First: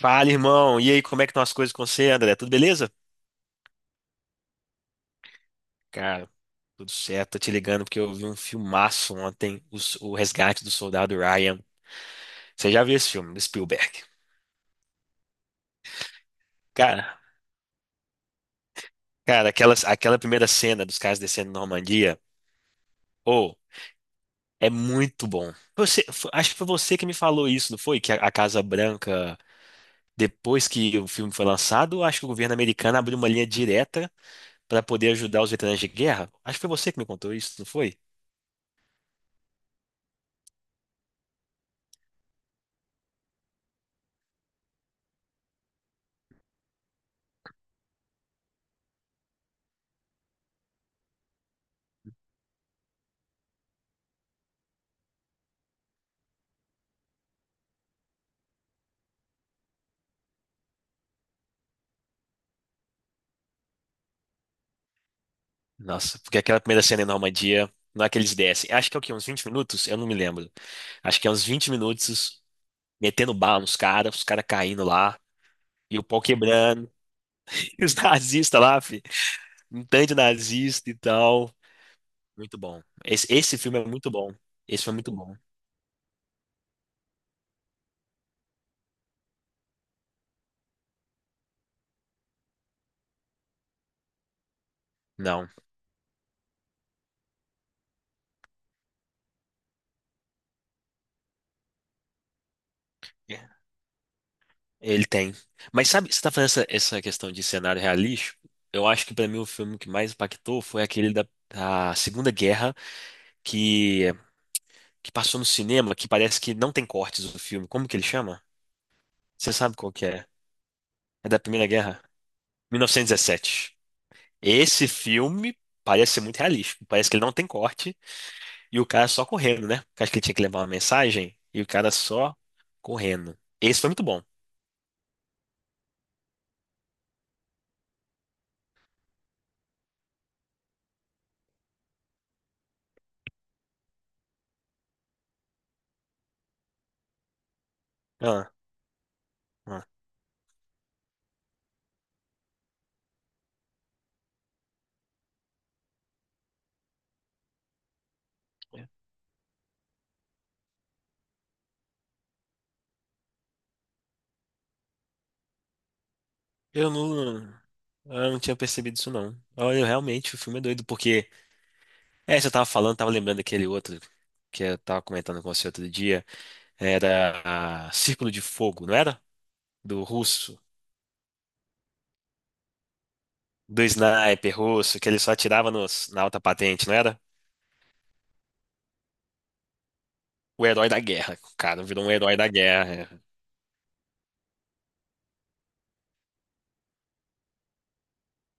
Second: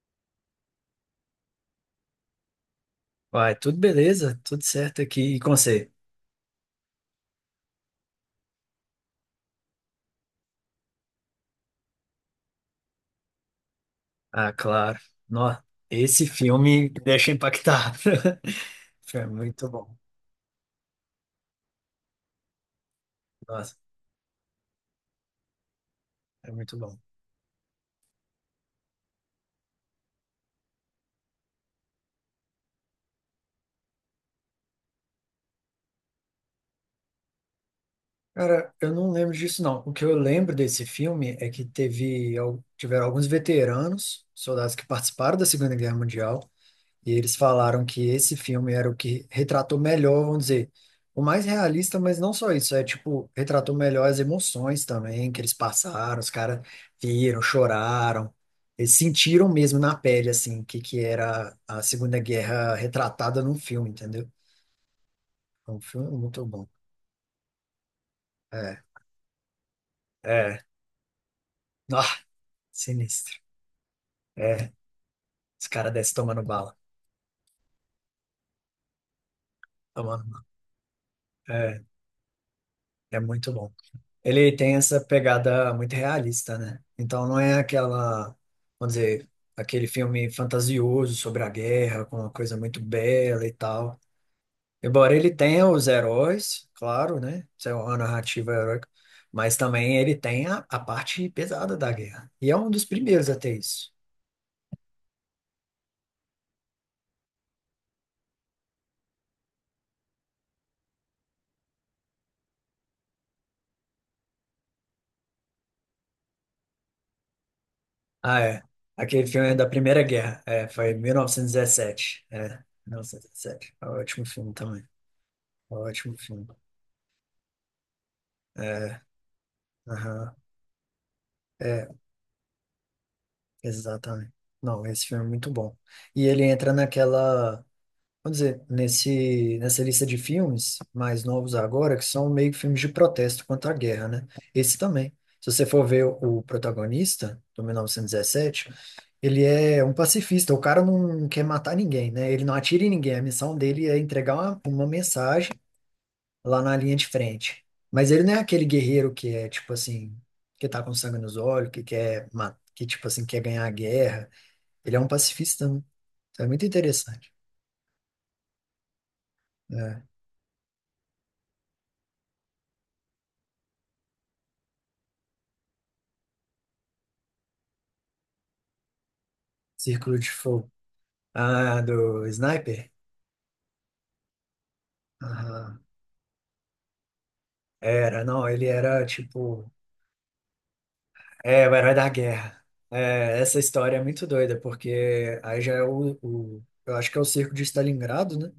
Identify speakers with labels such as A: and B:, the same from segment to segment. A: Fala, irmão. E aí, como é que estão as coisas com você, André? Tudo beleza?
B: Vai, tudo beleza, tudo certo aqui e com você?
A: Cara, tudo certo. Tô te ligando porque eu vi um filmaço ontem, o Resgate do Soldado Ryan. Você já viu esse filme, do Spielberg?
B: Ah, claro. Nossa, esse filme me
A: Cara,
B: deixa impactado. Foi
A: cara,
B: muito
A: aquela,
B: bom.
A: aquela primeira cena dos caras descendo na Normandia, oh,
B: Nossa,
A: é muito bom. Você,
B: é
A: acho que foi
B: muito
A: você
B: bom.
A: que me falou isso, não foi? Que a Casa Branca, depois que o filme foi lançado, acho que o governo americano abriu uma linha direta para poder ajudar os veteranos de guerra. Acho que foi você que me contou isso, não foi?
B: Cara, eu não lembro disso, não. O que eu lembro desse filme é que tiveram alguns veteranos, soldados que participaram da Segunda Guerra Mundial. E eles falaram que esse filme era o que retratou melhor, vamos dizer, o mais realista, mas não só isso, é tipo, retratou melhor as emoções também que eles passaram, os caras viram, choraram, eles sentiram mesmo na pele, assim, que era a Segunda Guerra retratada num filme, entendeu? É um filme
A: Nossa, porque
B: muito
A: aquela
B: bom.
A: primeira cena em Normandia, não é que eles descem.
B: É,
A: Acho que é o quê? Uns 20 minutos? Eu não me lembro.
B: é,
A: Acho que é uns 20
B: ah,
A: minutos
B: sinistro.
A: metendo bala nos caras, os caras
B: É,
A: caindo lá,
B: os caras
A: e o
B: descem
A: pau
B: tomando bala,
A: quebrando, e os nazistas lá, um tanto de
B: tomando bala.
A: nazista e tal.
B: É,
A: Muito bom.
B: é
A: Esse,
B: muito
A: esse
B: bom.
A: filme é muito bom.
B: Ele tem
A: Esse foi
B: essa
A: muito bom.
B: pegada muito realista, né? Então não é aquela, vamos dizer, aquele filme fantasioso sobre a guerra, com uma coisa muito bela e tal. Embora ele
A: Não,
B: tenha os heróis, claro, né? Isso é uma narrativa heróica, mas também ele tem a parte pesada da guerra. E é um dos primeiros a ter isso.
A: ele tem. Mas sabe, você tá falando essa questão de cenário realístico? Eu acho que pra mim o filme que mais impactou foi aquele da, da Segunda Guerra que, que passou no cinema, que parece que não tem cortes do filme. Como que ele
B: Ah,
A: chama?
B: é. Aquele filme
A: Você
B: é da
A: sabe qual
B: Primeira
A: que é?
B: Guerra. É, foi
A: É da Primeira Guerra?
B: 1917. É, 1917.
A: 1917.
B: É um ótimo filme também.
A: Esse filme
B: É um
A: parece
B: ótimo
A: ser muito
B: filme.
A: realístico. Parece que ele não tem corte e o
B: É,
A: cara só correndo, né? Porque acho que ele tinha
B: aham.
A: que levar uma mensagem e o
B: É,
A: cara só correndo. Esse foi muito bom.
B: exatamente. Não, esse filme é muito bom. E ele entra naquela, vamos dizer, nessa lista de filmes mais novos agora, que são meio que filmes de protesto contra a guerra, né? Esse também. Se você for ver o protagonista, do
A: Ah,
B: 1917, ele é
A: ah.
B: um pacifista. O cara não quer matar ninguém, né? Ele não atira em ninguém. A missão dele é entregar uma mensagem lá na linha de frente. Mas ele não é aquele guerreiro que é, tipo assim, que tá com sangue nos olhos, que, tipo assim, quer ganhar a guerra. Ele é um pacifista, né? Então é muito
A: Eu
B: interessante.
A: não. Eu não tinha percebido isso, não. Olha,
B: É.
A: realmente, o filme é doido, porque. É, você tava falando, tava lembrando daquele outro que eu tava comentando com você outro dia. Era a Círculo de Fogo, não era? Do
B: Círculo de
A: russo.
B: Fogo. Ah, do Sniper?
A: Do sniper russo, que ele só atirava
B: Aham.
A: nos, na alta patente, não era?
B: Era, não, ele era tipo.
A: O herói da guerra. O
B: É, o
A: cara
B: herói
A: virou
B: da
A: um herói da
B: guerra.
A: guerra.
B: É, essa história é muito doida, porque aí já é o. Eu acho que é o cerco de Stalingrado, né?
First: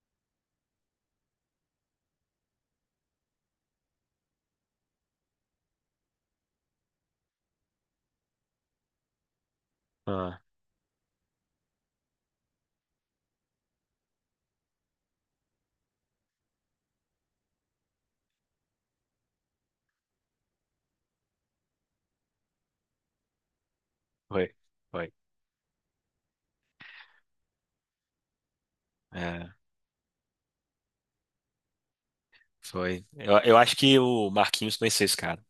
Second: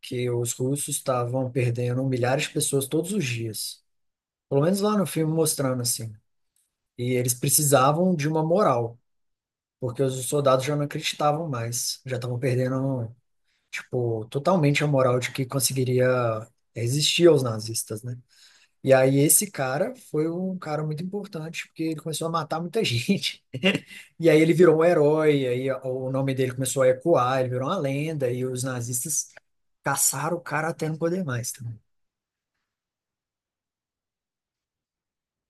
B: Que os russos estavam perdendo milhares de pessoas todos os dias. Pelo menos lá no filme mostrando assim. E eles precisavam de uma moral, porque os
A: Ah,
B: soldados já não acreditavam mais, já estavam perdendo. Tipo, totalmente a moral de que conseguiria resistir aos nazistas, né? E aí esse cara foi um cara muito importante, porque ele começou a matar muita gente. E aí ele
A: foi,
B: virou um
A: foi.
B: herói, aí o nome dele começou a ecoar, ele virou uma lenda, e os nazistas
A: É,
B: caçaram o cara até não poder mais também.
A: foi. Eu acho que o Marquinhos conheceu esse cara.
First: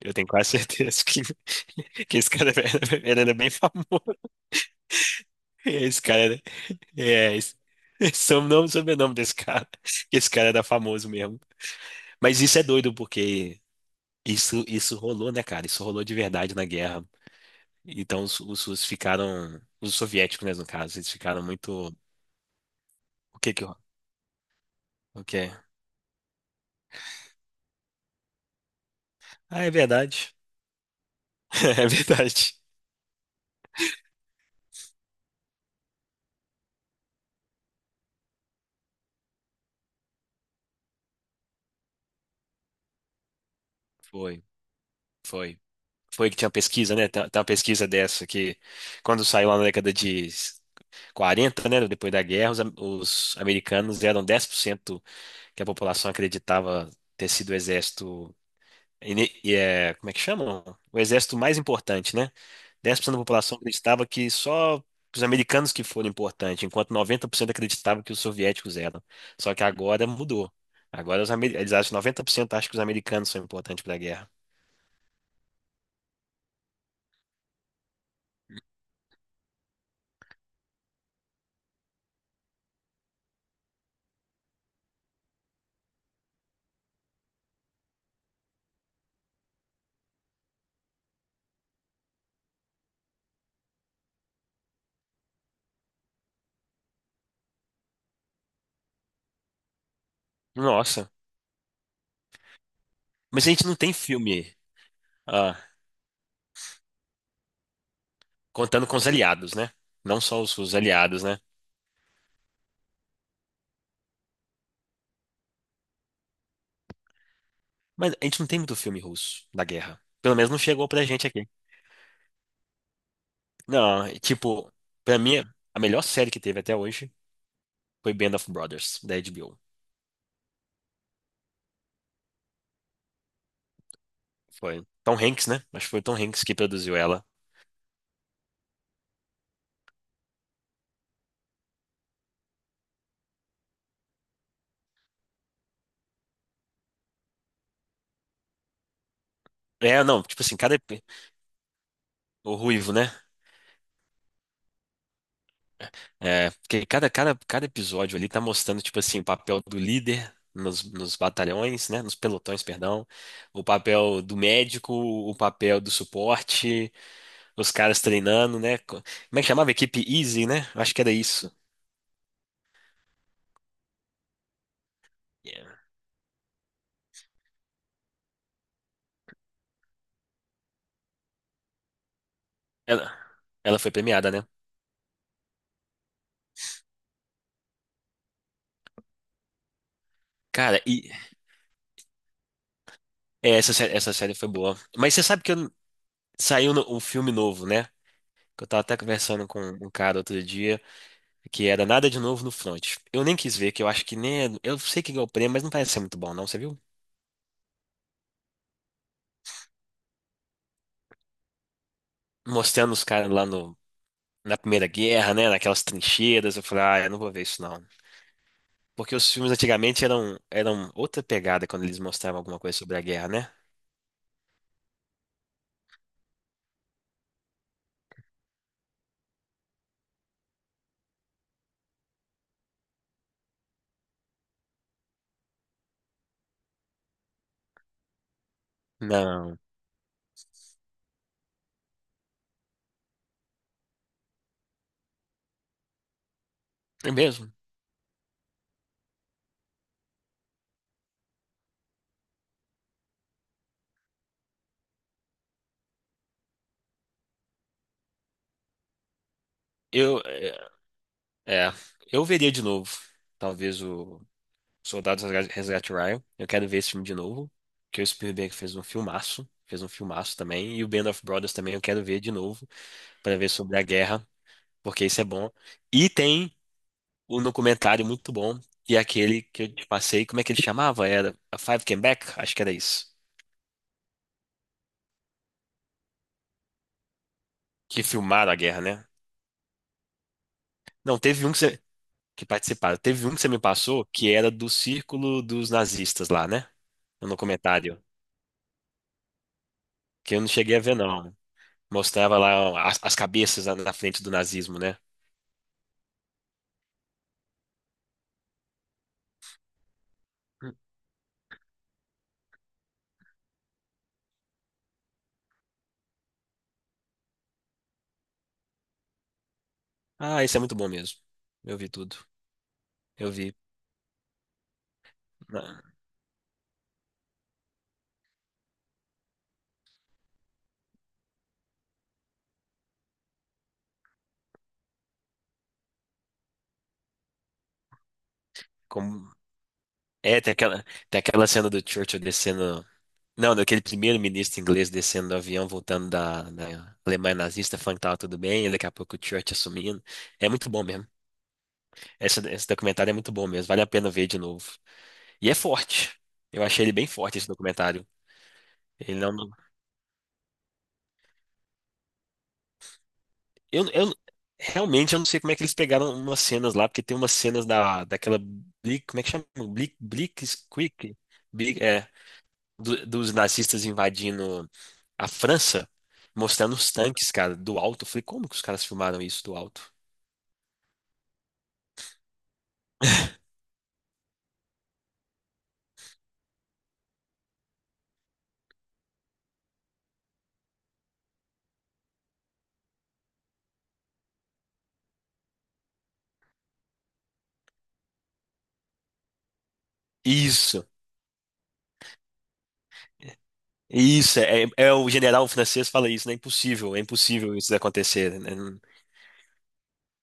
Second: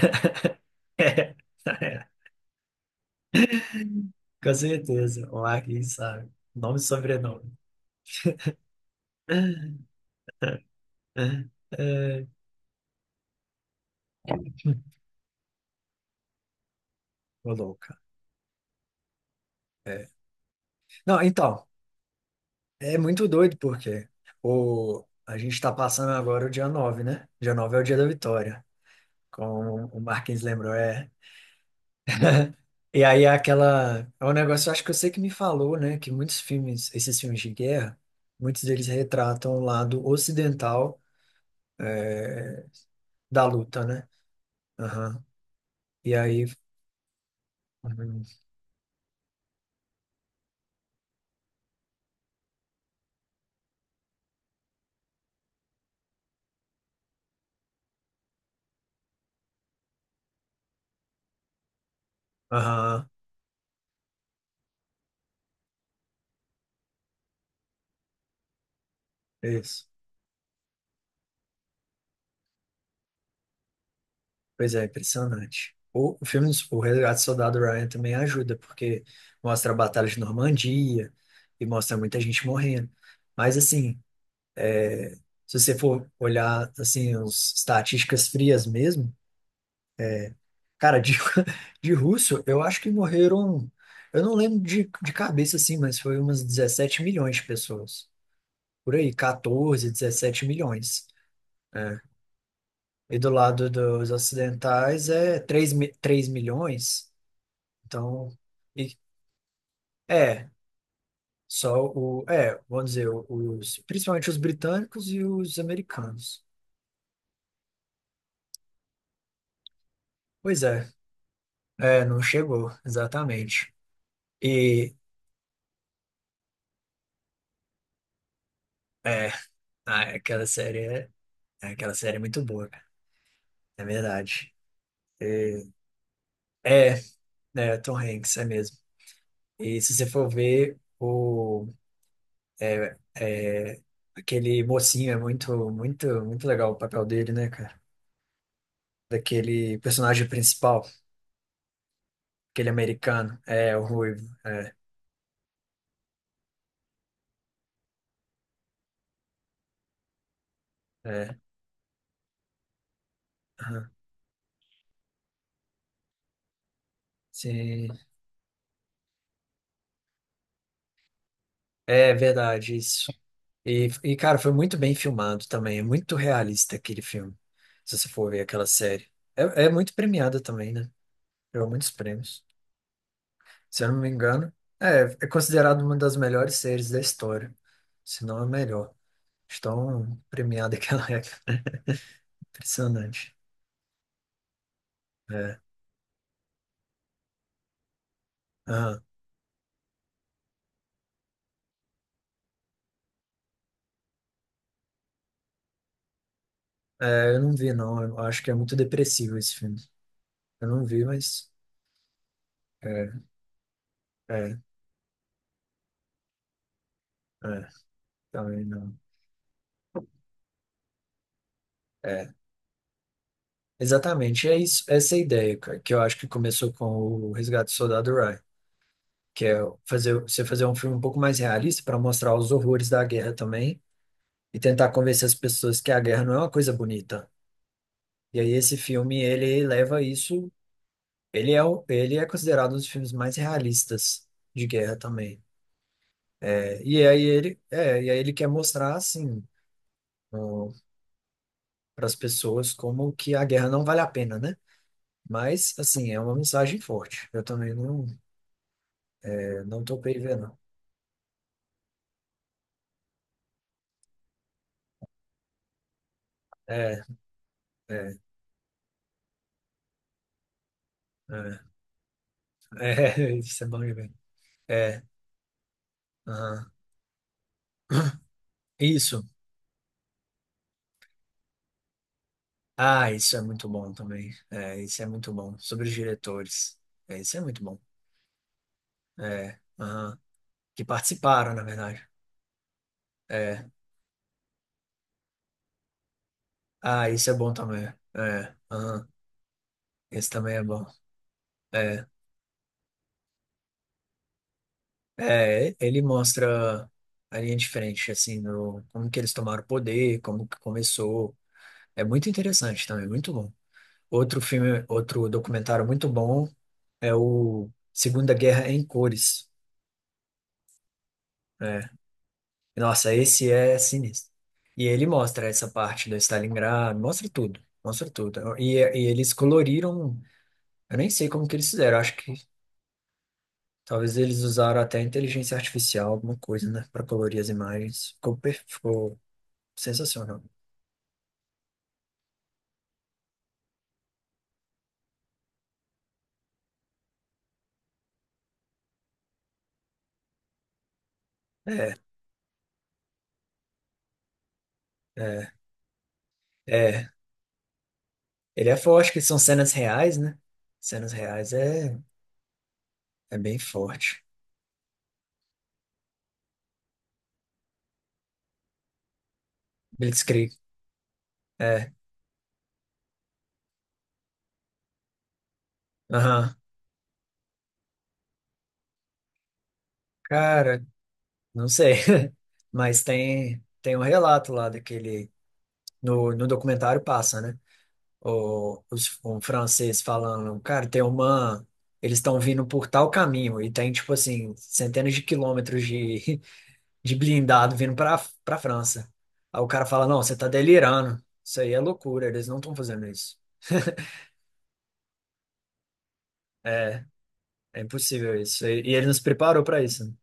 A: Eu tenho quase certeza que, que esse cara era, ele era bem famoso.
B: Com certeza, o Arkin
A: Esse cara
B: sabe.
A: era,
B: Nome e
A: é,
B: sobrenome.
A: esse é o nome, sobrenome desse cara. Esse cara era famoso mesmo.
B: É,
A: Mas isso é doido, porque isso rolou, né, cara? Isso rolou de verdade na guerra.
B: ô louca.
A: Então os russos ficaram, os
B: É.
A: soviéticos, né, no caso, eles
B: Não,
A: ficaram
B: então,
A: muito.
B: é muito
A: O que
B: doido,
A: que. eu-
B: porque
A: O
B: a
A: que?
B: gente está passando agora o dia 9, né? Dia 9 é o dia da vitória,
A: Ah, é
B: como o
A: verdade.
B: Marquinhos lembrou, é.
A: É verdade.
B: E aí é aquela. É um negócio, acho que você que me falou, né? Que muitos filmes, esses filmes de guerra, muitos deles retratam o lado ocidental, é, da luta, né?
A: Foi,
B: Aham.
A: foi.
B: E
A: Foi que
B: aí.
A: tinha uma pesquisa, né? Tem uma pesquisa
B: Uhum,
A: dessa que, quando saiu lá na década de 40, né? Depois da guerra, os, os americanos eram 10% que a população acreditava ter sido o exército. E é, como é que chamam? O exército mais importante, né? dez por
B: aham,
A: cento da população acreditava que só os americanos que foram importantes, enquanto 90% acreditavam que os soviéticos eram. Só que
B: isso.
A: agora mudou. Agora os, eles acham que 90% acham que os americanos são importantes para a guerra.
B: Pois é, impressionante. O filme, o Resgate do Soldado Ryan também ajuda, porque mostra a Batalha de Normandia e mostra muita gente morrendo. Mas, assim, é, se você for olhar, assim, as estatísticas frias mesmo, cara, de, de russo, eu acho que morreram, eu não lembro de cabeça, assim, mas foi umas 17 milhões de pessoas. Por aí, 14 17 milhões,
A: Nossa.
B: né? E do
A: Mas a gente
B: lado
A: não tem
B: dos
A: filme.
B: ocidentais é
A: Ah,
B: 3, 3 milhões. Então,
A: contando com
B: e-
A: os aliados, né? Não só
B: é,
A: os aliados, né?
B: vamos dizer, principalmente os britânicos e os americanos.
A: Mas a gente não tem muito filme russo da guerra. Pelo menos não
B: Pois é,
A: chegou pra gente aqui.
B: não chegou, exatamente.
A: Não, e, tipo,
B: E,
A: pra mim, a melhor série que teve até hoje foi Band of Brothers, da
B: é,
A: HBO.
B: ah, é, aquela série é muito boa, cara, é verdade.
A: Foi Tom Hanks, né?
B: E-
A: Acho que foi Tom Hanks que produziu
B: é,
A: ela.
B: é, Tom Hanks, é mesmo. E se você for ver, é, é, aquele mocinho é muito, muito, muito legal o papel dele, né, cara? Daquele
A: É, não,
B: personagem
A: tipo assim,
B: principal.
A: o
B: Aquele
A: Ruivo, né?
B: americano. É, o Ruivo. É,
A: É, porque cada episódio ali tá mostrando, tipo assim, o papel do líder nos
B: é.
A: batalhões, né? Nos pelotões, perdão. O
B: Aham.
A: papel do médico, o papel do suporte. Os
B: Sim.
A: caras treinando, né? Como é que chamava? Equipe Easy, né? Eu acho que era isso.
B: É verdade, isso. E, cara, foi muito bem filmado
A: Yeah.
B: também. É muito realista aquele filme. Se você for ver aquela série. É, é muito premiada também, né? Ganhou muitos prêmios.
A: Ela, ela
B: Se eu
A: foi
B: não me
A: premiada, né?
B: engano, é considerado uma das melhores séries da história. Se não a melhor. Estão premiada
A: Cara,
B: que ela
A: e
B: é. Impressionante.
A: é, essa série foi boa. Mas você sabe que
B: É.
A: saiu um filme novo, né? Que eu tava até
B: Aham.
A: conversando com um cara outro dia, que era Nada de Novo no Front. Eu nem quis ver, que eu acho que nem. É- eu sei que ganhou o prêmio, mas não parece ser muito bom, não, você viu?
B: É, eu não vi, não. Eu acho que é muito depressivo esse filme. Eu não vi, mas.
A: Mostrando os
B: é,
A: caras lá no, na
B: É,
A: Primeira Guerra, né? Naquelas trincheiras. Eu falei, ah, eu não vou ver isso,
B: é,
A: não.
B: também não.
A: Porque os filmes antigamente eram outra pegada quando eles
B: É,
A: mostravam alguma coisa sobre a guerra, né?
B: exatamente. É isso, essa é a ideia, cara, que eu acho que começou com o Resgate do Soldado Ryan, que é fazer, você fazer um filme um pouco mais realista para mostrar os horrores da guerra também e tentar convencer as pessoas que a guerra não é uma coisa bonita. E aí esse filme,
A: Não.
B: ele leva isso, ele é considerado um dos filmes mais realistas de guerra também. É, e
A: É
B: aí
A: mesmo?
B: ele, é, e aí ele quer mostrar assim, para as pessoas como que a guerra não vale a pena, né? Mas, assim, é uma mensagem forte. Eu também não, não topei
A: Eu,
B: ver, não.
A: é, é, eu veria de novo, talvez o Soldados Resgate Ryan. Eu quero ver esse
B: É,
A: filme de novo, que o
B: é,
A: Spielberg fez um filmaço também, e o Band of Brothers
B: é,
A: também eu quero ver de novo,
B: é,
A: para ver
B: isso é
A: sobre
B: bom
A: a
B: de ver.
A: guerra,
B: É,
A: porque isso é bom. E tem
B: aham.
A: um documentário muito bom, e
B: Isso.
A: aquele que eu te passei, como é que ele chamava? Era A Five Came Back? Acho que era
B: Ah,
A: isso.
B: isso é muito bom também. É, isso é muito bom. Sobre os diretores. É, isso é muito bom.
A: Que filmaram a guerra, né?
B: É, aham. Que
A: Não, teve um
B: participaram, na
A: que
B: verdade.
A: que participaram. Teve um que você me
B: É.
A: passou que era do círculo dos nazistas lá, né?
B: Ah, isso é
A: No
B: bom também.
A: comentário.
B: É, aham. Esse
A: Que eu não
B: também é
A: cheguei a
B: bom.
A: ver, não.
B: É,
A: Mostrava lá as, as cabeças na, na frente do nazismo, né?
B: é, ele mostra a linha de frente, assim, no, como que eles tomaram o poder, como que começou. É muito interessante também, muito bom. Outro filme, outro documentário muito bom é o Segunda Guerra em Cores.
A: Ah, isso é muito bom mesmo. Eu
B: É.
A: vi tudo.
B: Nossa,
A: Eu
B: esse
A: vi.
B: é sinistro. E ele mostra essa
A: Ah,
B: parte do Stalingrado, mostra tudo, mostra tudo. E eles coloriram, eu nem sei como que eles fizeram, acho que talvez eles usaram até inteligência artificial, alguma coisa, né, para colorir as imagens. Ficou
A: como... É,
B: sensacional.
A: tem aquela cena do Churchill descendo. Não, daquele primeiro-ministro inglês descendo do avião, voltando da, da Alemanha nazista, falando que tava tudo bem, e daqui a pouco o Churchill assumindo. É muito bom mesmo.
B: É,
A: Esse documentário é muito bom mesmo, vale a pena ver de novo. E
B: é,
A: é forte. Eu achei ele bem
B: é.
A: forte esse documentário.
B: Ele é forte,
A: Ele
B: que
A: não.
B: são
A: não-
B: cenas reais, né? Cenas reais é bem
A: Eu
B: forte.
A: realmente eu não sei como é que eles pegaram umas cenas lá, porque tem umas cenas da, daquela. Como é que chama?
B: Blitzkrieg.
A: Blitzkrieg? Bli-
B: É.
A: é, do- dos nazistas invadindo a França,
B: Aham.
A: mostrando os tanques, cara, do alto. Eu falei, como que os caras filmaram isso do alto?
B: Cara, não sei. Mas tem um relato lá daquele. No documentário passa, né? Um francês falando, cara, tem uma. Eles estão vindo por tal caminho e tem, tipo assim, centenas de quilômetros de, de blindado vindo para França. Aí o cara fala: não, você tá
A: Isso.
B: delirando. Isso aí é loucura, eles não estão fazendo isso.
A: Isso, o general francês fala isso, né? É
B: É,
A: impossível isso
B: é
A: acontecer,
B: impossível
A: né?
B: isso. E ele nos preparou para isso, né?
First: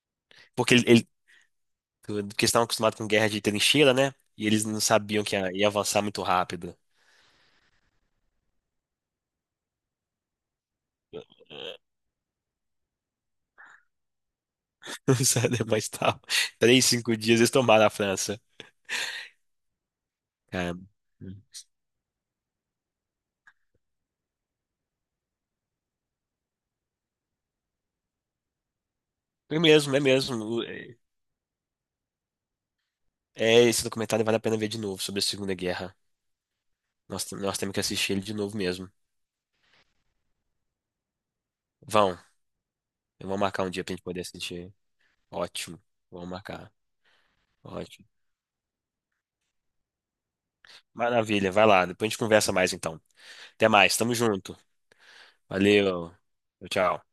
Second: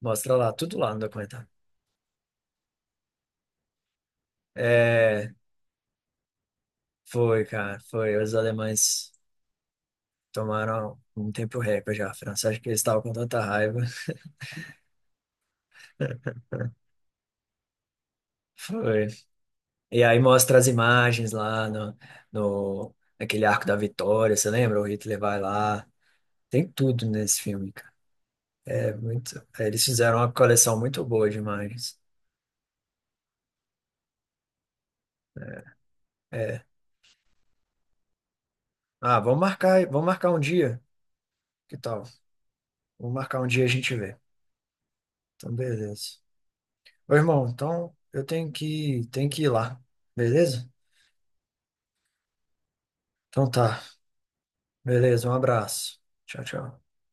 B: Mostra lá,
A: Porque
B: tudo lá no
A: ele,
B: documentário.
A: tudo, porque eles estavam acostumados com guerra de trincheira, né? E eles não sabiam
B: É,
A: que ia avançar muito rápido.
B: foi, cara, foi. Os alemães tomaram um tempo recorde já. A França, acho que eles estavam com tanta raiva.
A: Sério, mas tal. Três, cinco dias eles tomaram a França.
B: Foi. E aí mostra as
A: É,
B: imagens lá no, no, naquele Arco da Vitória, você lembra? O Hitler vai lá. Tem tudo nesse filme, cara. É muito.
A: é
B: Eles
A: mesmo, é
B: fizeram uma
A: mesmo.
B: coleção muito boa de imagens.
A: Esse documentário vale a pena ver de novo sobre a Segunda Guerra.
B: É.
A: Nós temos que assistir ele de novo mesmo.
B: Ah, vamos marcar um dia. Que tal?
A: Vão,
B: Vamos
A: eu vou
B: marcar um
A: marcar
B: dia e a
A: um dia pra
B: gente
A: gente
B: vê.
A: poder assistir.
B: Então,
A: Ótimo,
B: beleza.
A: vamos marcar.
B: Ô, irmão, então
A: Ótimo.
B: eu tenho que ir lá. Beleza?
A: Maravilha, vai lá, depois a gente conversa mais então.
B: Então
A: Até
B: tá.
A: mais, tamo junto.
B: Beleza, um abraço.
A: Valeu,
B: Tchau, tchau.
A: tchau. Tchau.